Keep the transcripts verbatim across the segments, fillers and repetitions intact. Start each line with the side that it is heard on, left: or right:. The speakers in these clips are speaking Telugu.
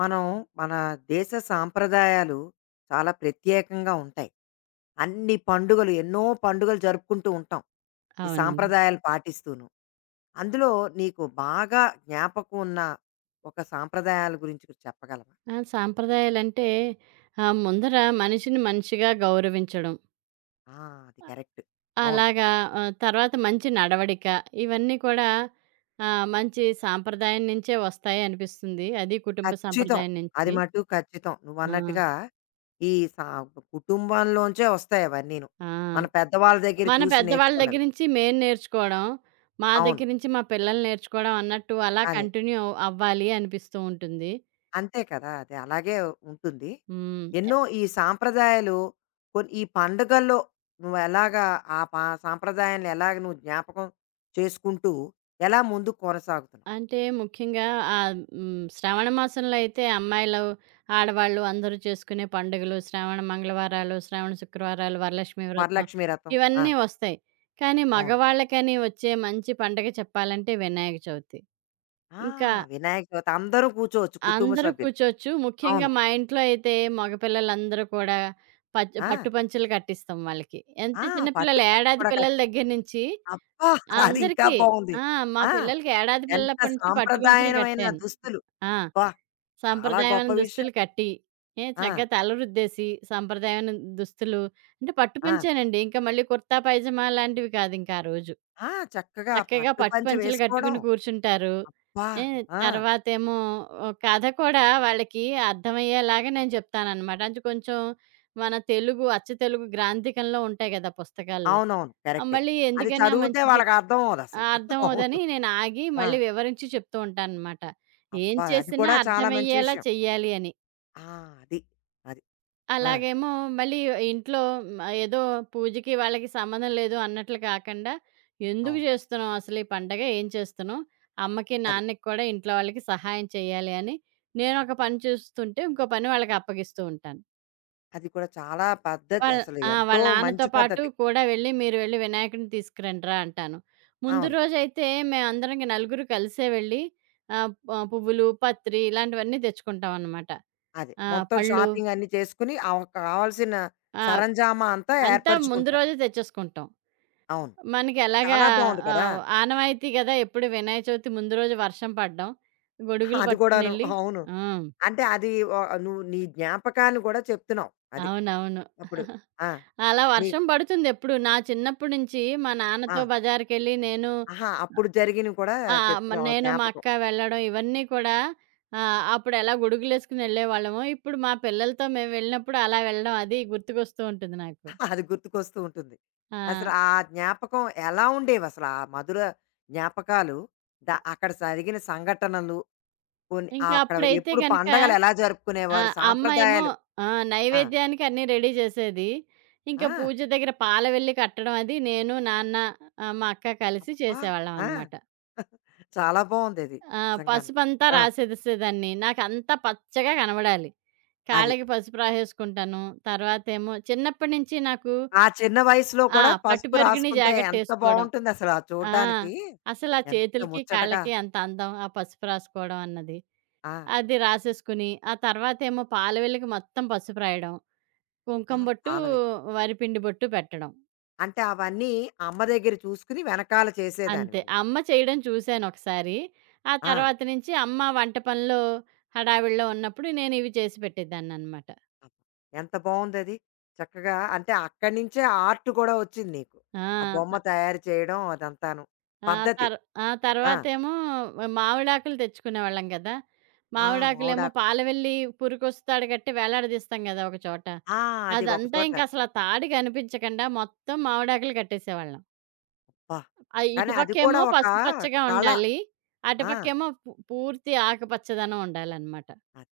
left: మనం మన దేశ సాంప్రదాయాలు చాలా ప్రత్యేకంగా ఉంటాయి. అన్ని పండుగలు ఎన్నో పండుగలు జరుపుకుంటూ ఉంటాం. ఈ
right: అవునండి.
left: సాంప్రదాయాలు పాటిస్తూను. అందులో నీకు బాగా జ్ఞాపకం ఉన్న ఒక సాంప్రదాయాల గురించి కొంచెం చెప్పగలవా?
right: ఆ! సాంప్రదాయాలంటే ఆహ్, ముందర మనిషిని మనిషిగా గౌరవించడం.
left: ఆ! అది కరెక్ట్. అవును.
right: అలాగా ఆహ్, తర్వాత మంచి నడవడిక ఇవన్నీ కూడా ఆహ్, మంచి సాంప్రదాయం నుంచే వస్తాయి అనిపిస్తుంది. అది కుటుంబ
left: ఖచ్చితం.
right: సంప్రదాయం
left: అది
right: నుంచి.
left: మటుకు ఖచ్చితం.
right: ఆ!
left: నువ్వన్నట్టుగా ఈ సా కుటుంబంలోంచే వస్తాయి అవన్నీను.
right: ఆ!
left: మన పెద్దవాళ్ళ దగ్గర
right: మన
left: చూసి
right: పెద్దవాళ్ళ
left: నేర్చుకున్నవి.
right: దగ్గర నుంచి మేము నేర్చుకోవడం, మా
left: అవును.
right: దగ్గర నుంచి మా పిల్లలు నేర్చుకోవడం అన్నట్టు అలా
left: అదే.
right: కంటిన్యూ అవ్వాలి అనిపిస్తూ ఉంటుంది.
left: అంతే కదా! అది అలాగే ఉంటుంది.
right: హ్మ్.
left: ఎన్నో ఈ సాంప్రదాయాలు కొన్ని ఈ పండుగల్లో నువ్వెలాగా ఆ ప సాంప్రదాయాన్ని ఎలాగ నువ్వు జ్ఞాపకం చేసుకుంటూ ఎలా ముందుకు కొనసాగుతున్నావు?
right: అంటే ముఖ్యంగా ఆహ్, హ్మ్. శ్రావణ మాసంలో అయితే అమ్మాయిలు, ఆడవాళ్ళు అందరూ చేసుకునే పండుగలు, శ్రావణ మంగళవారాలు, శ్రావణ శుక్రవారాలు, వరలక్ష్మి వ్రతం
left: వరలక్ష్మి వ్రతం. ఆ!
right: ఇవన్నీ వస్తాయి. కానీ
left: అవును.
right: మగవాళ్ళకని వచ్చే మంచి పండగ చెప్పాలంటే వినాయక చవితి.
left: ఆ!
right: ఇంకా
left: వినాయక చవితి అందరూ కూర్చోవచ్చు కుటుంబ
right: అందరూ
left: సభ్యులు.
right: కూర్చోచ్చు. ముఖ్యంగా
left: అవును.
right: మా ఇంట్లో అయితే మగపిల్లలందరూ కూడా పచ్
left: ఆ!
right: పట్టు పంచలు కట్టిస్తాం వాళ్ళకి. ఎంత
left: ఆ!
right: చిన్న
left: పట్టు
right: పిల్లలు
left: బట్టలు
right: ఏడాది
left: కూడా కట్
right: పిల్లల దగ్గర నుంచి
left: అబ్బా!
right: ఆ!
left: అది ఇంకా
right: అందరికీ.
left: బావుంది.
right: ఆ! మా
left: ఆ!
right: పిల్లలకి ఏడాది
left: ఎంత
right: పిల్లప్పటి నుంచి పట్టు పంచలు
left: సాంప్రదాయమైన
right: కట్టాను.
left: దుస్తులు.
right: ఆ!
left: అబ్బా! చాలా గొప్ప
right: సాంప్రదాయమైన
left: విషయం.
right: దుస్తులు కట్టి, ఏ
left: ఆ!
right: చక్కగా తలరుద్దేసి, సాంప్రదాయమైన దుస్తులు అంటే పట్టు
left: ఆ!
right: పంచేనండి. ఇంకా మళ్ళీ కుర్తా, పైజమా లాంటివి కాదు ఇంకా ఆ రోజు.
left: ఆ! చక్కగా
right: చక్కగా
left: పట్టు
right: పట్టు
left: పంచ
right: పంచలు
left: వేసుకోవడం.
right: కట్టుకుని కూర్చుంటారు.
left: అబ్బా!
right: ఏ
left: ఆ!
right: తర్వాతేమో ఓహ్, కథ కూడా వాళ్ళకి అర్థమయ్యేలాగా నేను చెప్తాననమాట. అంటే కొంచెం మన తెలుగు అచ్చ తెలుగు గ్రాంథికంలో ఉంటాయి గదా పుస్తకాల్లో.
left: అవునవును.
right: ఆహ్,
left: కరెక్టే.
right: మళ్ళీ
left: అది
right: ఎందుకైనా
left: చదివితే
right: మంచిది.
left: వాళ్ళకి అర్థం
right: ఆ!
left: అవ్వదసలు. అవును.
right: అర్థమవ్వదని నేనాగి
left: ఆ!
right: మళ్ళీ వివరించి చెప్తూ ఉంటాననమాట. ఏం
left: అబ్బా! అది
right: చేసినా
left: కూడా చాలా మంచి
right: అర్థమయ్యేలా
left: విషయం.
right: చెయ్యాలి అని.
left: ఆ! అది. అది. ఆ!
right: అలాగేమో మళ్ళీ ఇంట్లో హ్మ్, ఏదో పూజకి వాళ్ళకి సంబంధం లేదు అన్నట్లు కాకుండా, ఎందుకు
left: అవును.
right: చేస్తున్నాం అసలు ఈ పండగ? ఏం చేస్తున్నాం? అమ్మకి,
left: అది.
right: నాన్నకి కూడా ఇంట్లో వాళ్ళకి సహాయం చేయాలి అని నేనొక పని చూస్తుంటే, ఇంకో పని వాళ్ళకి అప్పగిస్తూ ఉంటాను.
left: అది కూడా చాలా పద్ధతి
right: వాళ్ళ
left: అసలు
right: ఆ!
left: ఎంతో
right: వాళ్ళ నాన్నతో
left: మంచి
right: పాటు
left: పద్ధతి.
right: కూడా వెళ్ళి, "మీరు వెళ్లి వినాయకుడిని తీసుకురండిరా" అంటాను. ముందు
left: అవును.
right: రోజైతే మేమందరం నలుగురు కలిసే వెళ్ళి ఆహ్, ఆహ్, పువ్వులు, పత్రి ఇలాంటివన్నీ తెచ్చుకుంటామనమాట.
left: అదే.
right: ఆ!
left: మొత్తం
right: పళ్ళు
left: షాపింగ్ అన్నీ చేసుకొని ఆవ కావాల్సిన
right: ఆ!
left: సరంజామా అంతా
right: అంతా ముందు
left: ఏర్పరుచుకుంటారు.
right: రోజే తెచ్చేసుకుంటాం.
left: అవును.
right: మనకి ఎలాగా
left: చాలా బావుంది కదా!
right: ఆహ్, ఆనవాయితీ గదా! ఎప్పుడు వినాయక చవితి ముందు రోజు వర్షం పడడం. గొడుగులు
left: అది కూడాను.
right: పట్టుకొనెళ్ళి
left: అవును.
right: ఆ!
left: అంటే అది వ నువ్వు నీ జ్ఞాపకాన్ని కూడా చెప్తున్నావు. అది.
right: అవునవును.
left: అప్పుడు. ఆ!
right: అలా
left: నీ
right: వర్షం పడుతుందెప్పుడు. నా చిన్నప్పటి నుంచి మా
left: ఆ!
right: నాన్నతో బజారుకెళ్ళి నేను
left: ఆహా! అప్పుడు జరిగినవి కూడా
right: ఆ! మ
left: చెప్తున్నావు ఆ
right: నేను, మా
left: జ్ఞాపకం.
right: అక్క వెళ్ళడం ఇవన్నీ కూడా ఆహ్, అప్పుడెలా గొడుగులేసుకుని వెళ్ళేవాళ్ళము. ఇప్పుడు మా పిల్లలతో మేము వెళ్ళినప్పుడు అలా వెళ్ళడం అది గుర్తుకొస్తూ ఉంటుంది నాకు.
left: అది గుర్తుకొస్తూ ఉంటుంది. అసలు
right: ఆ!
left: ఆ జ్ఞాపకం ఎలా ఉండేవసలు? ఆ మధుర జ్ఞాపకాలు, ద అక్కడ జరిగిన సంఘటనలు, కొన్ని
right: ఇంకా
left: ఆహ్, అక్కడ
right: అప్పుడైతే
left: ఎప్పుడు
right: గనక
left: పండగలు ఎలా
right: ఆ!
left: జరుపుకునేవారు?
right: అమ్మ ఏమో
left: సాంప్రదాయాలు
right: ఆ!
left: ఆ!
right: నైవేద్యానికి అన్నీ రెడీ చేసేది. ఇంకా
left: ఆ!
right: పూజ దగ్గర పాలవెల్లి కట్టడం అది నేను, నాన్న, ఆహ్, మా అక్క కలిసి
left: అబ్బా!
right: చేసేవాళ్ళం
left: ఆ!
right: అనమాట.
left: చాలా బావుందది.
right: ఆ!
left: నిజంగాను.
right: పసుపంతా
left: ఆ!
right: రాసేసేదాన్ని. నాకంతా పచ్చగా కనబడాలి.
left: అది.
right: కాళ్ళకి పసుపు రాసేసుకుంటాను. తర్వాతేమో చిన్నప్పటి నుంచి నాకు
left: ఆ చిన్న వయసులో
right: ఆ!
left: కూడా
right: పట్టు
left: పసుపు
right: పరికిణి
left: రాసుకుంటే ఎంత
right: జాకెట్టేసుకోవడం.
left: బావుంటుందసలు అది
right: ఆ!
left: చూడ్డానికి.
right: అసలా
left: ఎంత
right: చేతులకి,
left: ముచ్చటగా.
right: కాళ్ళకి అంత అందం ఆ పసుపు రాసుకోవడం అన్నది.
left: ఆ!
right: అది రాసేసుకుని, ఆ తర్వాతేమో పాల వెల్లికి మొత్తం పసుపు రాయడం.
left: అబ్బా!
right: కుంకుమ బొట్టు,
left: చాలా
right: వరిపిండి బొట్టు పెట్టడం.
left: అంటే అవన్నీ అమ్మ దగ్గర చూసుకుని వెనకాల చేసేదానివి
right: అంతే.
left: నువ్వు.
right: అమ్మ చేయడం చూశానొకసారి. ఆ
left: ఆ!
right: తర్వాత నుంచి అమ్మ వంట పనిలో హడావిడిలో ఉన్నప్పుడు నేనివి చేసి పెట్టేదాన్ననమాట.
left: అబ్బా, ఎంత బావుందది. చక్కగా అంటే అక్కడి నుంచే ఆర్ట్ కూడా వచ్చింది నీకు.
right: ఆ!
left: ఆ బొమ్మ
right: త
left: తయారు చేయడం అదంతాను.
right: ఆ!
left: పద్ధతి.
right: తర్ ఆ!
left: ఆ!
right: తర్వాతేమో మామిడాకులు తెచ్చుకునేవాళ్ళం గదా!
left: ఆ!
right: మామిడాకులేమో
left: మావిడాకులు.
right: పాలవెల్లి పురికొస్తాడు కట్టి వేలాడదీస్తాం గదా! ఒక చోట.
left: ఆ! అది
right: అదంతా
left: ఒకచోట.
right: ఇంకసలా తాడు కనిపించకుండా మొత్తం మామిడాకులు కట్టేసేవాళ్ళం.
left: అబ్బా!
right: ఆహ్,
left: కానీ అది కూడా
right: ఇటుపక్కేమో
left: ఒక
right: పసుపచ్చగా
left: కళ.
right: ఉండాలి.
left: ఆ!
right: అటుపక్కేమో పు పూర్తి ఆకుపచ్చదనం ఉండాలనమాట.
left: అది.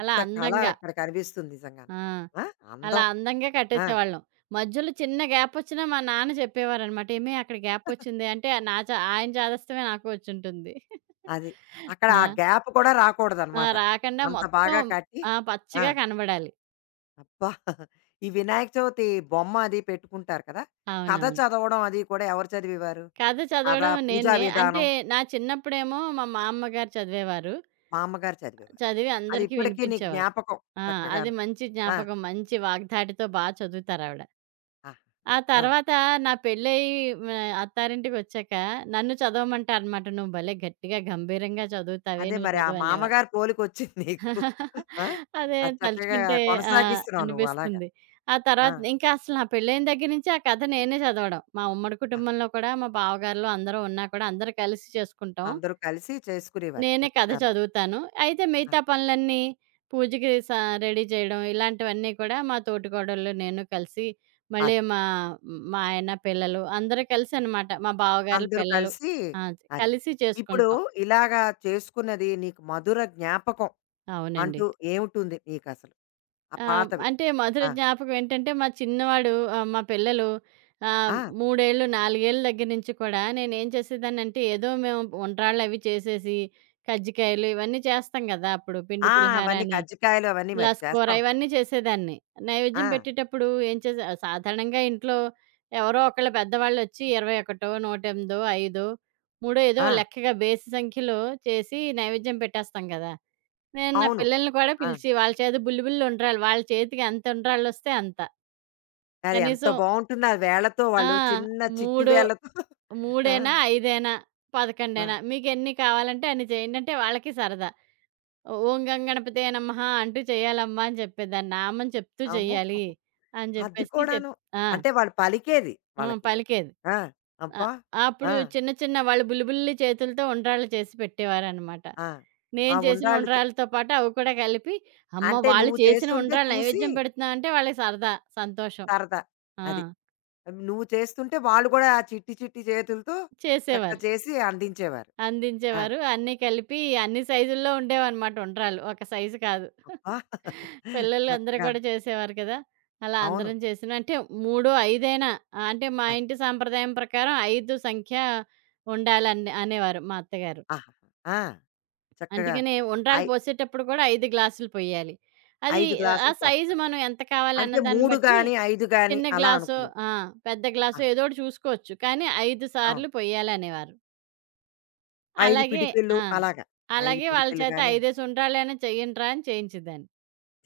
right: అలా
left: కళ
right: అందంగా.
left: అక్కడ కనిపిస్తుంది నిజంగాను.
right: ఆ!
left: ఆ!
right: అలా
left: అందం.
right: అందంగా
left: ఆ!
right: కట్టేసేవాళ్ళం. మధ్యలో చిన్న గ్యాపొచ్చినా మా నాన్న చెప్పేవారనమాట. "ఏమే అక్కడ గ్యాపొచ్చింది" అంటే ఆ నా చ ఆయన చాదస్తమే నాకు వచ్చుంటుంది.
left: అది. అక్కడ ఆ
right: ఆ!
left: గ్యాప్ కూడా
right: ఆ!
left: రాకూడదనమాట.
right: రాకుండా
left: అంత
right: మొత్తం
left: బాగా కట్టి
right: ఆ!
left: ఆ!
right: పచ్చగా కనబడాలి.
left: అబ్బా! ఈ వినాయక చవితి బొమ్మ అది పెట్టుకుంటారు కదా! కథ
right: అవునవును.
left: చదవడం అది కూడా ఎవరు చదివేవారు?
right: కథ
left: కథ,
right: చదవడం
left: పూజా
right: నేనే.
left: విధానం
right: అంటే నా చిన్నప్పుడేమో మా మామ్మ గారు చదివేవారు.
left: మా అమ్మగారు చదివేవారు.
right: చదివి
left: అది
right: అందరికీ
left: ఇప్పటికీ నీకు
right: వినిపించేవారు.
left: జ్ఞాపకం
right: ఆ! అది
left: చక్కగాను.
right: మంచి
left: ఆ!
right: జ్ఞాపకం. మంచి వాగ్ధాటితో బా చదువుతారావిడ.
left: ఆ!
right: ఆ
left: ఆ!
right: తర్వాత నా పెళ్ళయి హ్మ్, అత్తారింటికొచ్చాక నన్ను చదవమంటారనమాట. "నువ్వు భలే గట్టిగా, గంభీరంగా చదువుతావే
left: అదే
right: నువ్వు
left: మరి ఆ
right: చదువు"
left: మా
right: అనేవారు.
left: అమ్మగారి పోలికొచ్చింది నీకు. ఆ!
right: అదే
left: అది చక్కగా
right: తలుచుకుంటే ఆ!
left: కొనసాగిస్తున్నావు నువ్వు అలాగా.
right: అనిపిస్తుంది. ఆ
left: ఆ!
right: తర్వాత ఇంకా అసలు నా పెళ్ళైన దగ్గర నుంచి ఆ కథ నేనే చదవడం. మా ఉమ్మడి
left: ఆ!
right: కుటుంబంలో కూడా మా బావగారులు అందరూ ఉన్నా కూడా అందరూ కలిసి చేసుకుంటాం.
left: అందరూ కలిసి చేసుకునేవారు
right: నేనే కథ
left: చక్కగాను.
right: చదువుతాను. అయితే
left: ఆ!
right: మిగతా పనులన్నీ పూజకి స రెడీ చేయడం ఇలాంటివన్నీ కూడా మా తోటికోడళ్ళు, నేను కలిసి మళ్ళీ
left: అది.
right: మా మా ఆయన పిల్లలు అందరూ కలిసనమాట. మా బావగార్ల
left: అందరూ
right: పిల్లలు
left: కలిసి
right: ఆ!
left: అది.
right: కలిసి
left: ఇప్పుడు
right: చేసుకుంటాం.
left: ఇలాగా చేసుకున్నది నీకు మధుర జ్ఞాపకం
right: అవునండి.
left: అంటూ ఏముంటుంది నీకసలు? ఆ
right: ఆహ్,
left: పాతవి.
right: అంటే మధుర
left: ఆ!
right: జ్ఞాపకం ఏంటంటే మా చిన్నవాడు ఆహ్, మా పిల్లలు ఆహ్,
left: ఆ!
right: మూడు ఏళ్ళు, నాలుగు ఏళ్ల దగ్గర నుంచి కూడా నేనేం చేసేదాన్నంటే ఏదో మేము ఉండ్రాళ్ళవి చేసేసి, కజ్జికాయలు ఇవన్నీ చేస్తాం గదా! అప్పుడు పిండి
left: ఆ!
right: పులిహార
left: అవన్నీ
right: అని.
left: కజ్జికాయలు అవన్నీ మరి
right: లస్కూర
left: చేస్తాం కదా!
right: ఇవన్నీ చేసేదాన్ని. నైవేద్యం
left: ఆ!
right: పెట్టేటప్పుడు ఏం చేసే సాధారణంగా ఇంట్లో ఎవరో ఒకళ్ళు పెద్దవాళ్ళొచ్చి ఇరవై ఒకటి, నూట ఎనిమిది, ఐదు, మూడు ఏదో
left: ఆ!
right: లెక్కగా బేసి సంఖ్యలో చేసి నైవేద్యం పెట్టేస్తాం కదా! నేను నా
left: అవును.
right: పిల్లల్ని కూడా
left: ఆ!
right: పిలిచి వాళ్ళ చేత బుల్లి బుల్లి ఉండ్రాళ్ళు. వాళ్ళ చేతికి ఎంత ఉండ్రాళ్ళొస్తే అంత.
left: అది ఎంత
right: కనీసం
left: బావుంటుంది ఆ వేళ్ళతో
right: ఆ!
left: వాళ్ళు చిన్న చిట్టి
right: 3,
left: వేళ్ళతో
right: 3
left: ఆ!
right: అయినా, ఐదు అయినా, పదకొండు
left: ఆ!
right: అయినా మీకెన్ని కావాలంటే అన్ని చేయండి. అంటే వాళ్ళకి సరదా. ఓం గం గణపతే నమః అంటూ చేయాలమ్మా అని చెప్పేది. దాని నామం చెప్తూ
left: అమ్మో!
right: చెయ్యాలి అని
left: అది
right: చెప్పేసి చెప్
left: కూడాను.
right: ఆ!
left: అంటే వాళ్ళు పలికేది
right: హ్మ్.
left: వాళ్ళకి.
right: పలికేది.
left: ఆ!
right: అ
left: అబ్బా!
right: అప్పుడు
left: ఆ!
right: చిన్న చిన్న వాళ్ళు బుల్లిబుల్లి చేతులతో ఉండ్రాళ్ళు చేసి పెట్టేవారనమాట.
left: ఆ! ఆ
right: నేను చేసిన
left: ఉండ్రాళ్ళు చే
right: ఉండ్రాళ్ళతో పాటు అవి కూడా కలిపి, అమ్మో!
left: అంటే
right: వాళ్ళు
left: నువ్వు
right: చేసిన
left: చేస్తుంటే
right: ఉండ్రాళ్ళు
left: చూసి
right: నైవేద్యం పెడుతున్నామంటే వాళ్ళకి సరదా, సంతోషం.
left: సరదా.
right: ఆ!
left: అది. నువ్వు చేస్తుంటే వాళ్ళు కూడా ఆ చిట్టి చిట్టి చేతులతో చక్క
right: చేసేవారు.
left: చేసి అందించేవారు. ఆ!
right: అందించేవారు. అన్నీ కలిపి అన్ని సైజుల్లో ఉండేవనమాట ఉండ్రాళ్ళు. ఒక సైజు కాదు.
left: అబ్బా!
right: పిల్లలు అందరూ
left: చక్కగాను.
right: కూడా చేసేవారు కదా! అలా
left: అవును.
right: అందరం చేసినా అంటే మూడు, ఐదు అయినా అంటే మా
left: అది.
right: ఇంటి సాంప్రదాయం ప్రకారం ఐదు సంఖ్య ఉండాలని అనేవారు మా అత్తగారు.
left: ఆహాహా! ఆ! చక్కగా
right: అందుకనే
left: ఐ
right: ఉండ్రాలు పోసేటప్పుడు కూడా ఐదు గ్లాసులు పొయ్యాలి. అది
left: ఐదు
right: ఆ
left: గ్లాసులు
right: సైజు
left: పోస్తారు.
right: మనం ఎంత కావాలన్న
left: అంటే
right: దాన్ని
left: మూడు
right: బట్టి
left: గాని, ఐదు గాని
right: చిన్న
left: అలా
right: గ్లాసో
left: అనుకునేవారు.
right: ఆ! పెద్ద
left: ఆ!
right: గ్లాసో ఏదో ఒకటి చూసుకోవచ్చు. కానీ ఐదు
left: అవును.
right: సార్లు పొయ్యాలనేవారు.
left: ఐదు
right: అలాగే
left: పిడికిళ్ళు
right: ఆ!
left: అలాగా. ఐదు
right: అలాగే వాళ్ళ
left: పిడికిళ్ళు
right: చేత
left: గాని
right: "ఐదేసి ఉండ్రాలైనా చెయ్యండ్రా" అని చేయించేదాన్ని.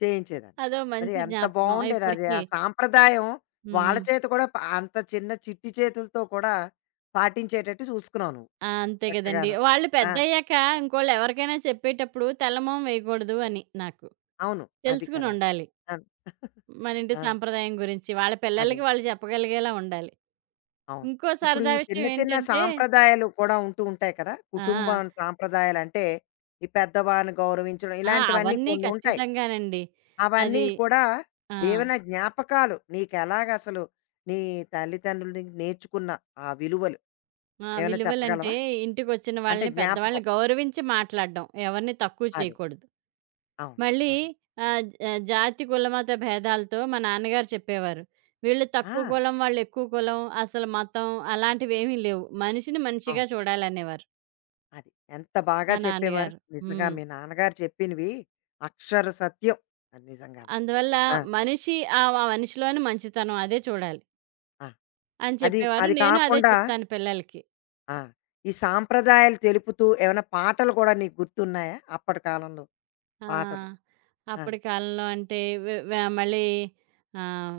left: చేయించేదాన్ని.
right: అదో
left: అది
right: మంచి
left: ఎంత
right: జ్ఞాపకం.
left: బావుండేది అది. ఆ
right: ఇప్పటికి
left: సాంప్రదాయం వాళ్ళ
right: హ్మ్.
left: చేత కూడా ప అంత చిన్న చిట్టి చేతులతో కూడా పాటించేటట్టు చూసుకున్నావు నువ్వు
right: ఆ! అంతే గదండీ.
left: చక్కగాను.
right: వాళ్ళు
left: ఆ!
right: పెద్దయ్యాక ఇంకోళ్ళెవరికైనా చెప్పేటప్పుడు తెల్లమొహం వేయకూడదు అని నాకు.
left: అవును. అది కదా!
right: తెలుసుకొనుండాలి.
left: ఆ!
right: మన ఇంటి
left: ఆ!
right: సాంప్రదాయం గురించి. వాళ్ళ
left: అదే.
right: పిల్లలకి వాళ్ళు చెప్పగలిగేలా ఉండాలి.
left: అవును.
right: ఇంకో
left: ఇప్పుడు
right: సరదా
left: ఈ చిన్న
right: విషయం
left: చిన్న
right: ఏంటంటే
left: సాంప్రదాయాలు కూడా ఉంటూ ఉంటాయి కదా!
right: ఆ!
left: కుటుంబం సాంప్రదాయాలు అంటే, ఈ పెద్దవారిని గౌరవించడం
right: ఆ!
left: ఇలాంటివన్నీ
right: అవన్నీ
left: కొన్ని ఉంటాయి.
right: ఖచ్చితంగానండి.
left: అవన్నీ
right: అది
left: కూడా
right: ఆ!
left: ఏవైనా జ్ఞాపకాలు నీకెలాగసలు నీ తల్లిదండ్రుల నుంచి నేర్చుకున్న ఆ విలువలు
right: ఆ!
left: ఏమైనా
right: విలువలంటే
left: చెప్పగలవా?
right: ఇంటికొచ్చిన
left: అంటే
right: వాళ్ళని,
left: జ్ఞాపకం.
right: పెద్దవాళ్ళని గౌరవించి మాట్లాడడం. ఎవరిని తక్కువ
left: అదే.
right: చేయకూడదు.
left: అవును.
right: మళ్ళీ
left: ఆహా!
right: ఆహ్, జ జాతి, కులమత భేదాలతో మా నాన్నగారు చెప్పేవారు. వీళ్ళు
left: ఆ!
right: తక్కువ కులం, వాళ్ళు ఎక్కువ కులం, అసలు మతం అలాంటివేమీ లేవు. మనిషిని మనిషిగా
left: అవును.
right: చూడాలనేవారు
left: అది. ఎంత బాగా
right: మా
left: చెప్పేవారు.
right: నాన్నగారు.
left: నిజంగా
right: హ్మ్.
left: మీ నాన్నగారు చెప్పినవి అక్షర సత్యం. అది నిజంగాను.
right: అందువల్ల
left: ఆ!
right: మనిషి ఆహ్, ఆ మనిషిలోని మంచితనం అదే చూడాలి
left: ఆ!
right: అని
left: అది
right: చెప్పేవారు.
left: అది
right: నేను అదే
left: కాకుండా
right: చెప్తాను పిల్లలకి.
left: ఆ! ఈ సాంప్రదాయాలు తెలుపుతూ ఏమైనా పాటలు కూడా నీకు గుర్తున్నాయా? అప్పటి కాలంలో
right: ఆ!
left: పాటలు. ఆ!
right: అప్పటి కాలంలో అంటే వె వె మళ్ళీ ఆహ్,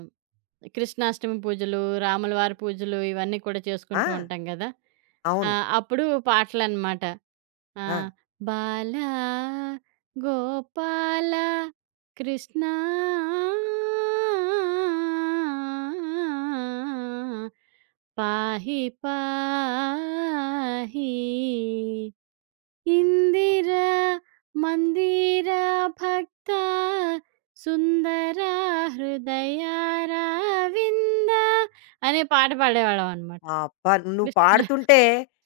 right: కృష్ణాష్టమి పూజలు, రాములవారి పూజలు ఇవన్నీ కూడా
left: ఆ!
right: చేసుకుంటూ ఉంటాం గదా! ఆ!
left: అవును.
right: అప్పుడు పాటలనమాట. ఆ!
left: ఆ!
right: బాలా గోపాల కృష్ణ పాహి పాహి
left: ఆ!
right: ఇందిర మందిర భక్త సుందర హృదయారవింద అనే పాట పాడేవాళ్ళమనమాట.
left: ఆ, అబ్బా! నువ్వు
right: కృష్ణ
left: పాడుతుంటే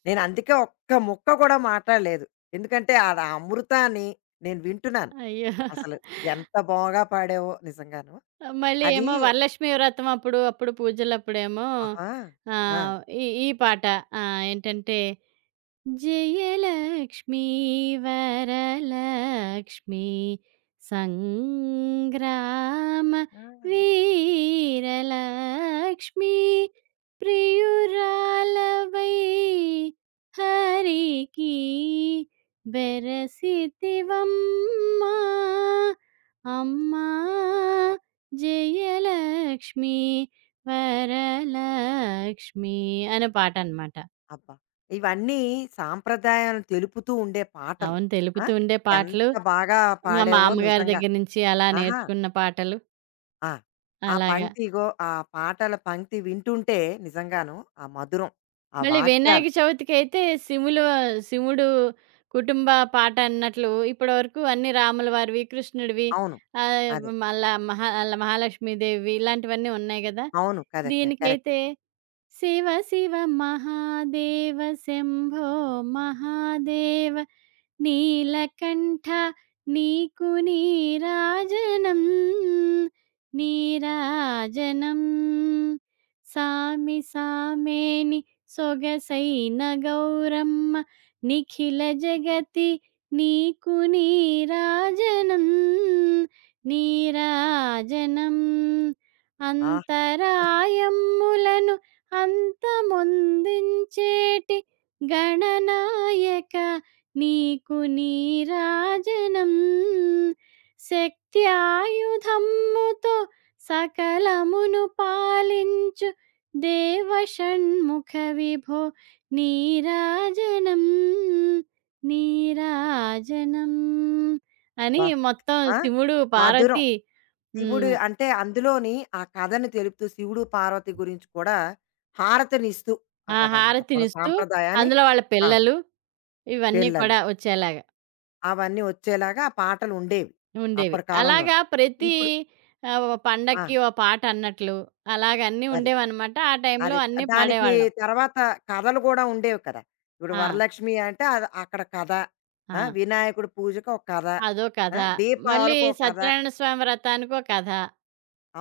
left: నేను అందుకే ఒక్క ముక్క కూడా మాట్లాడలేదు. ఎందుకంటే ఆడ అమృతాన్ని నేను వింటున్నాను.
right: అయ్యో!
left: అసలు ఎంత బాగా పాడావో నిజంగాను.
right: ఆహ్, మళ్ళీ
left: అది
right: ఏమో వరలక్ష్మి వ్రతం అప్పుడు, అప్పుడు పూజలప్పుడేమో
left: ఆహా! ఆ!
right: ఆహ్, ఈ ఈ పాట ఆహ్, ఏంటంటే జయలక్ష్మీ వరలక్ష్మీ సంగ్రామ
left: ఆ!
right: వీరలక్ష్మీ ప్రియురాలవై హరికి బెరసితివమ్మా అమ్మా జయలక్ష్మీ వరలక్ష్మి అనే పాట అన్నమాట.
left: అబ్బా! ఇవన్నీ సాంప్రదాయాలను తెలుపుతూ ఉండే పాటలు.
right: అవును.
left: ఆ!
right: తెలుపుతూ ఉండే పాటలు,
left: ఎంత బాగా
right: మా
left: పాడావో
right: మామ్మగారి
left: నిజంగా.
right: దగ్గర నుంచి అలా
left: ఆహా!
right: నేర్చుకున్న పాటలు
left: ఆ! ఆ
right: అలాగా.
left: పంక్తి ఇగో ఆ పాటల పంక్తి వింటుంటే నిజంగాను ఆ మధురం, ఆ
right: మళ్ళీ
left: వాక్యాలు
right: వినాయక చవితికైతే శివులు శివుడు కుటుంబ పాట అన్నట్లు ఇప్పటివరకు అన్ని రాముల వారివి, కృష్ణుడివి
left: అవును.
right: ఆహ్,
left: అదే.
right: మళ్ళా మహా మహాలక్ష్మీదేవివి ఇలాంటివన్నీ ఉన్నాయి గదా!
left: అవును. కదా! క కరెక్ట్.
right: దీనికైతే శివ శివ మహాదేవ శంభో మహాదేవ నీలకంఠ నీకు నీరాజనం నీరాజనం సామి సామేని సొగసైన గౌరమ్మ నిఖిల జగతి నీకు నీరాజనం నీరాజనం అంతరాయమ్ములను అంతమొందించేటి గణనాయక నీకు నీరాజనం శక్త్యాయుధమ్ముతో సకలమును పాలించు దేవషణ్ముఖ విభో నీరాజనం నీరాజనం అని
left: అబ్బా!
right: మొత్తం
left: ఆ!
right: శివుడు
left: మధురం.
right: పార్వతి.
left: శివుడు
right: హ్మ్.
left: అంటే అందులోని ఆ కథను తెలుపుతూ శివుడు, పార్వతి గురించి కూడా హారతినిస్తూ
right: ఆ
left: అక్కడనమాట. మన
right: హారతినిస్తూ
left: సాంప్రదాయాన్ని
right: అందులో వాళ్ళ
left: ఆ!
right: పిల్లలు ఇవన్నీ
left: పిల్లలు
right: కూడా వచ్చేలాగా
left: అవన్నీ వచ్చేలాగా ఆ పాటలుండేవి.
right: ఉండేవి.
left: అప్పటి కాలంలోని.
right: అలాగా ప్రతి
left: ఇప్పుడు
right: ఆహ్, ఓ
left: ఆ!
right: పండక్కి ఓ పాట అన్నట్లు అలాగ అన్నీ
left: అది.
right: ఉండేవన్నమాట. ఆ టైంలో
left: అది.
right: అన్నీ
left: దానికి
right: పాడేవాళ్ళం.
left: తర్వాత కథలు గూడా ఉండేవి కదా! ఇప్పుడు
right: ఆ!
left: వరలక్ష్మి అంటే అది అక్కడ కథ.
right: ఆ!
left: ఆ! వినాయకుడి పూజకి ఒక కథ.
right: అదో
left: ఆ!
right: కథ. మళ్ళీ
left: దీపావళికి ఒక కథ.
right: సత్యనారాయణ స్వామి వ్రతానికో కథ.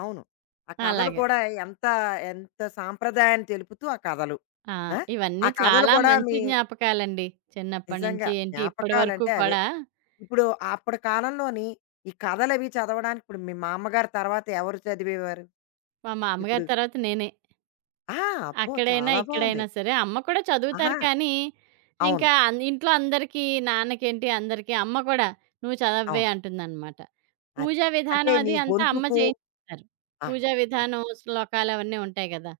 left: అవును. ఆ కథలు
right: అలాగా.
left: కూడా ఎంత, ఎంత సాంప్రదాయాన్ని తెలుపుతూ ఆ కథలు.
right: ఆ!
left: ఆ! ఆ
right: ఇవన్నీ
left: కథలు
right: చాలా
left: కూడా
right: మంచి
left: మీ
right: జ్ఞాపకాలండి. చిన్నప్పటి
left: నిజంగా
right: నుంచి ఏంటి ఇప్పటి వరకు
left: జ్ఞాపకాలంటే అవే.
right: కూడా
left: ఇప్పుడు అప్పటి కాలంలోని ఈ కథలవి చదవడానికి ఇప్పుడు మీ మా అమ్మగారు తర్వాత ఎవరు చదివేవారు?
right: మా
left: ఇప్పుడు
right: మామగారి తర్వాత నేనే.
left: ఆ! అబ్బో!
right: అక్కడైనా,
left: చాలా బావుంది.
right: ఇక్కడైనా సరే. అమ్మ కూడా
left: ఆహా!
right: చదువుతారు కానీ,
left: అవును.
right: ఇంకా అన్ ఇంట్లో అందరికీ నాన్నకేంటి అందరికీ అమ్మ కూడా "నువ్వు చదవవే"
left: అవును.
right: అంటుందనమాట.
left: అది.
right: పూజా
left: అంటే
right: విధానం
left: నీ
right: అది అంతా అమ్మ
left: గొంతుకు
right: చేయిస్తారు.
left: ఆహా!
right: పూజా
left: అది.
right: విధానం, శ్లోకాలు అవన్నీ ఉంటాయి గదా!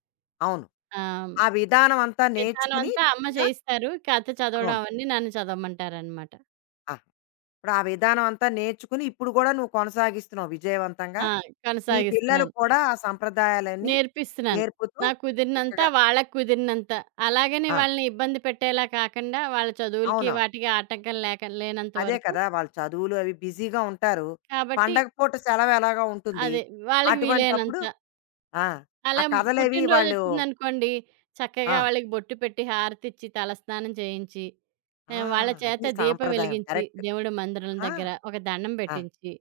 left: అవును.
right: ఆహ్,
left: ఆ విధానం అంతా
right: విధానం
left: నేర్చుకుని
right: అంతా అమ్మ
left: చక్కగా
right: చేయిస్తారు. కథ చదవడం
left: అవును.
right: అవన్నీ నన్ను చదవమంటారనమాట.
left: ఆహా! ఇప్పుడు ఆ విధానం అంతా నేర్చుకుని ఇప్పుడు గూడా నువ్వు కొనసాగిస్తున్నావు విజయవంతంగా.
right: ఆ!
left: నీ పిల్లలు
right: కొనసాగిస్తున్నాను.
left: కూడా ఆ సంప్రదాయాలన్నీ
right: నేర్పిస్తున్నాను.
left: నేర్పుతూ
right: నాకు కుదిరినంత,
left: చక్కగా
right: వాళ్ళకి కుదిరినంత. అలాగని
left: ఆ!
right: వాళ్ళని ఇబ్బంది పెట్టేలా కాకండా, వాళ్ళ చదువులకి,
left: అవునవును.
right: వాటికి ఆటంకం లేక లేనంత
left: అదే
right: వరకు.
left: కదా! వాళ్ళు చదువులు అవి బిజీగా ఉంటారు.
right: కాబట్టి
left: పండగ పూట సెలవు ఎలాగో ఉంటుంది.
right: అదే వాళ్ళకి
left: అటువంటప్పుడు
right: వీలైనంత.
left: ఆ! ఆ
right: అలా హ్మ్,
left: కథలవి వాళ్ళు
right: పుట్టినరోజొచ్చిందనుకోండి,
left: ఆ!
right: చక్కగా వాళ్ళకి బొట్టు పెట్టి, హారతిచ్చి, తలస్నానం చేయించి,
left: ఆ!
right: ఆహ్, వాళ్ళ చేత
left: అది
right: దీపం
left: సాంప్రదాయం.
right: వెలిగించి,
left: కరెక్ట్.
right: దేవుడి మందిరం
left: ఆ!
right: దగ్గర ఒక దండం
left: ఆ!
right: పెట్టించి,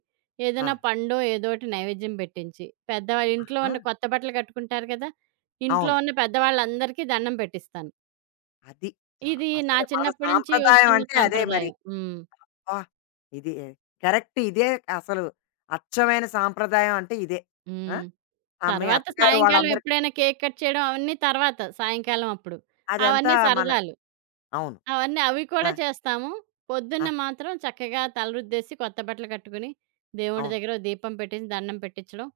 left: ఆ!
right: ఏదైనా పండో ఏదోటి నైవేద్యం పెట్టించి, పెద్దవాళ్ళు ఇంట్లో
left: ఆహా!
right: ఉన్న కొత్త బట్టలు కట్టుకుంటారు కదా! ఇంట్లో
left: అవును.
right: ఉన్న పెద్దవాళ్ళందరికీ దండం పెట్టిస్తాను.
left: అది. చా
right: ఇది నా
left: అసలు మన
right: చిన్నప్పటి నుంచి
left: సాంప్రదాయం
right: వస్తున్న
left: అంటే అదే మరి.
right: సాంప్రదాయం. హ్మ్.
left: అబ్బా! ఇది కరెక్ట్ ఇదే అసలు అచ్చమైన సాంప్రదాయం అంటే ఇదే. ఆ!
right: హ్మ్.
left: ఆ మీ
right: తర్వాత
left: అత్తగారు
right: సాయంకాలం
left: వాళ్ళందరికీ
right: ఎప్పుడైనా కేక్ కట్ చేయడం అవన్నీ తర్వాత సాయంకాలం అప్పుడు.
left: అదంతా
right: అవన్నీ
left: మన
right: సరదాలు.
left: అవును.
right: అవన్నీ అవి కూడా
left: ఆ!
right: చేస్తాము.
left: ఆ!
right: పొద్దున్న మాత్రం చక్కగా తలరుద్దేసి కొత్త బట్టలు కట్టుకుని, దేవుడి
left: అవును.
right: దగ్గర ఓ దీపం పెట్టేసి దండం పెట్టించడం.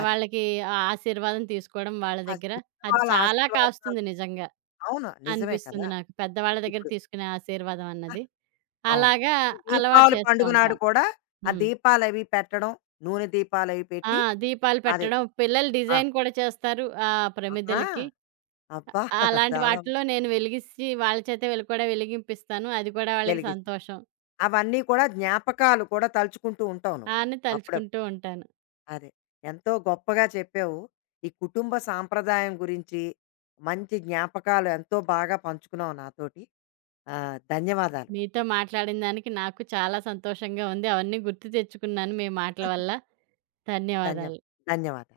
left: అది.
right: ఆ ఆశీర్వాదం తీసుకోవడం వాళ్ళ
left: ఆ
right: దగ్గర. అది
left: పెద్దవాళ్ళ
right: చాలా
left: ఆశీర్వాదం
right: కాస్తుంది నిజంగా.
left: అవును. నిజమే కదా!
right: అనిపిస్తుంది నాకు. పెద్దవాళ్ళ దగ్గర
left: ఇప్పుడు.
right: తీసుకునే ఆశీర్వాదం అన్నది.
left: అవును.
right: అలాగా
left: ఈ
right: అలవాటు
left: దీపావళి
right: చేస్తూ
left: పండుగ నాడు
right: ఉంటాను.
left: కూడా ఆ
right: హ్మ్.
left: దీపాలవి పెట్టడం, నూనె దీపాలవి
right: ఆ!
left: పెట్టి
right: దీపాలు
left: అదే.
right: పెట్టడం, పిల్లలు
left: ఆ!
right: డిజైన్ కూడా చేస్తారు ఆ
left: ఆహా!
right: ప్రమిదలకి. ఆ,
left: అబ్బా!
right: అలాంటి
left: చాలా
right: వాటిలో నేను వెలిగిచ్చి వాళ్ళ చేత వీళ్ళు కూడా వెలిగింపిస్తాను. అది కూడా వాళ్ళకి
left: వెలిగిస్తాం.
right: సంతోషం
left: అవన్నీ కూడా జ్ఞాపకాలు కూడా తలుచుకుంటూ ఉంటావు నువ్వు.
right: ఆ అని
left: అప్పుడప్
right: తలుచుకుంటూ ఉంటాను.
left: అదే. ఎంతో గొప్పగా చెప్పావు. ఈ కుటుంబ సాంప్రదాయం గురించి మంచి జ్ఞాపకాలు ఎంతో బాగా పంచుకున్నావు నాతోటి. ఆహ్, ధన్యవాదాలు.
right: మీతో మాట్లాడిన దానికి నాకు చాలా సంతోషంగా ఉంది. అవన్నీ గుర్తు తెచ్చుకున్నాను మీ మాటల వల్ల.
left: ధన్య
right: ధన్యవాదాలు.
left: ధన్యవాదాలు.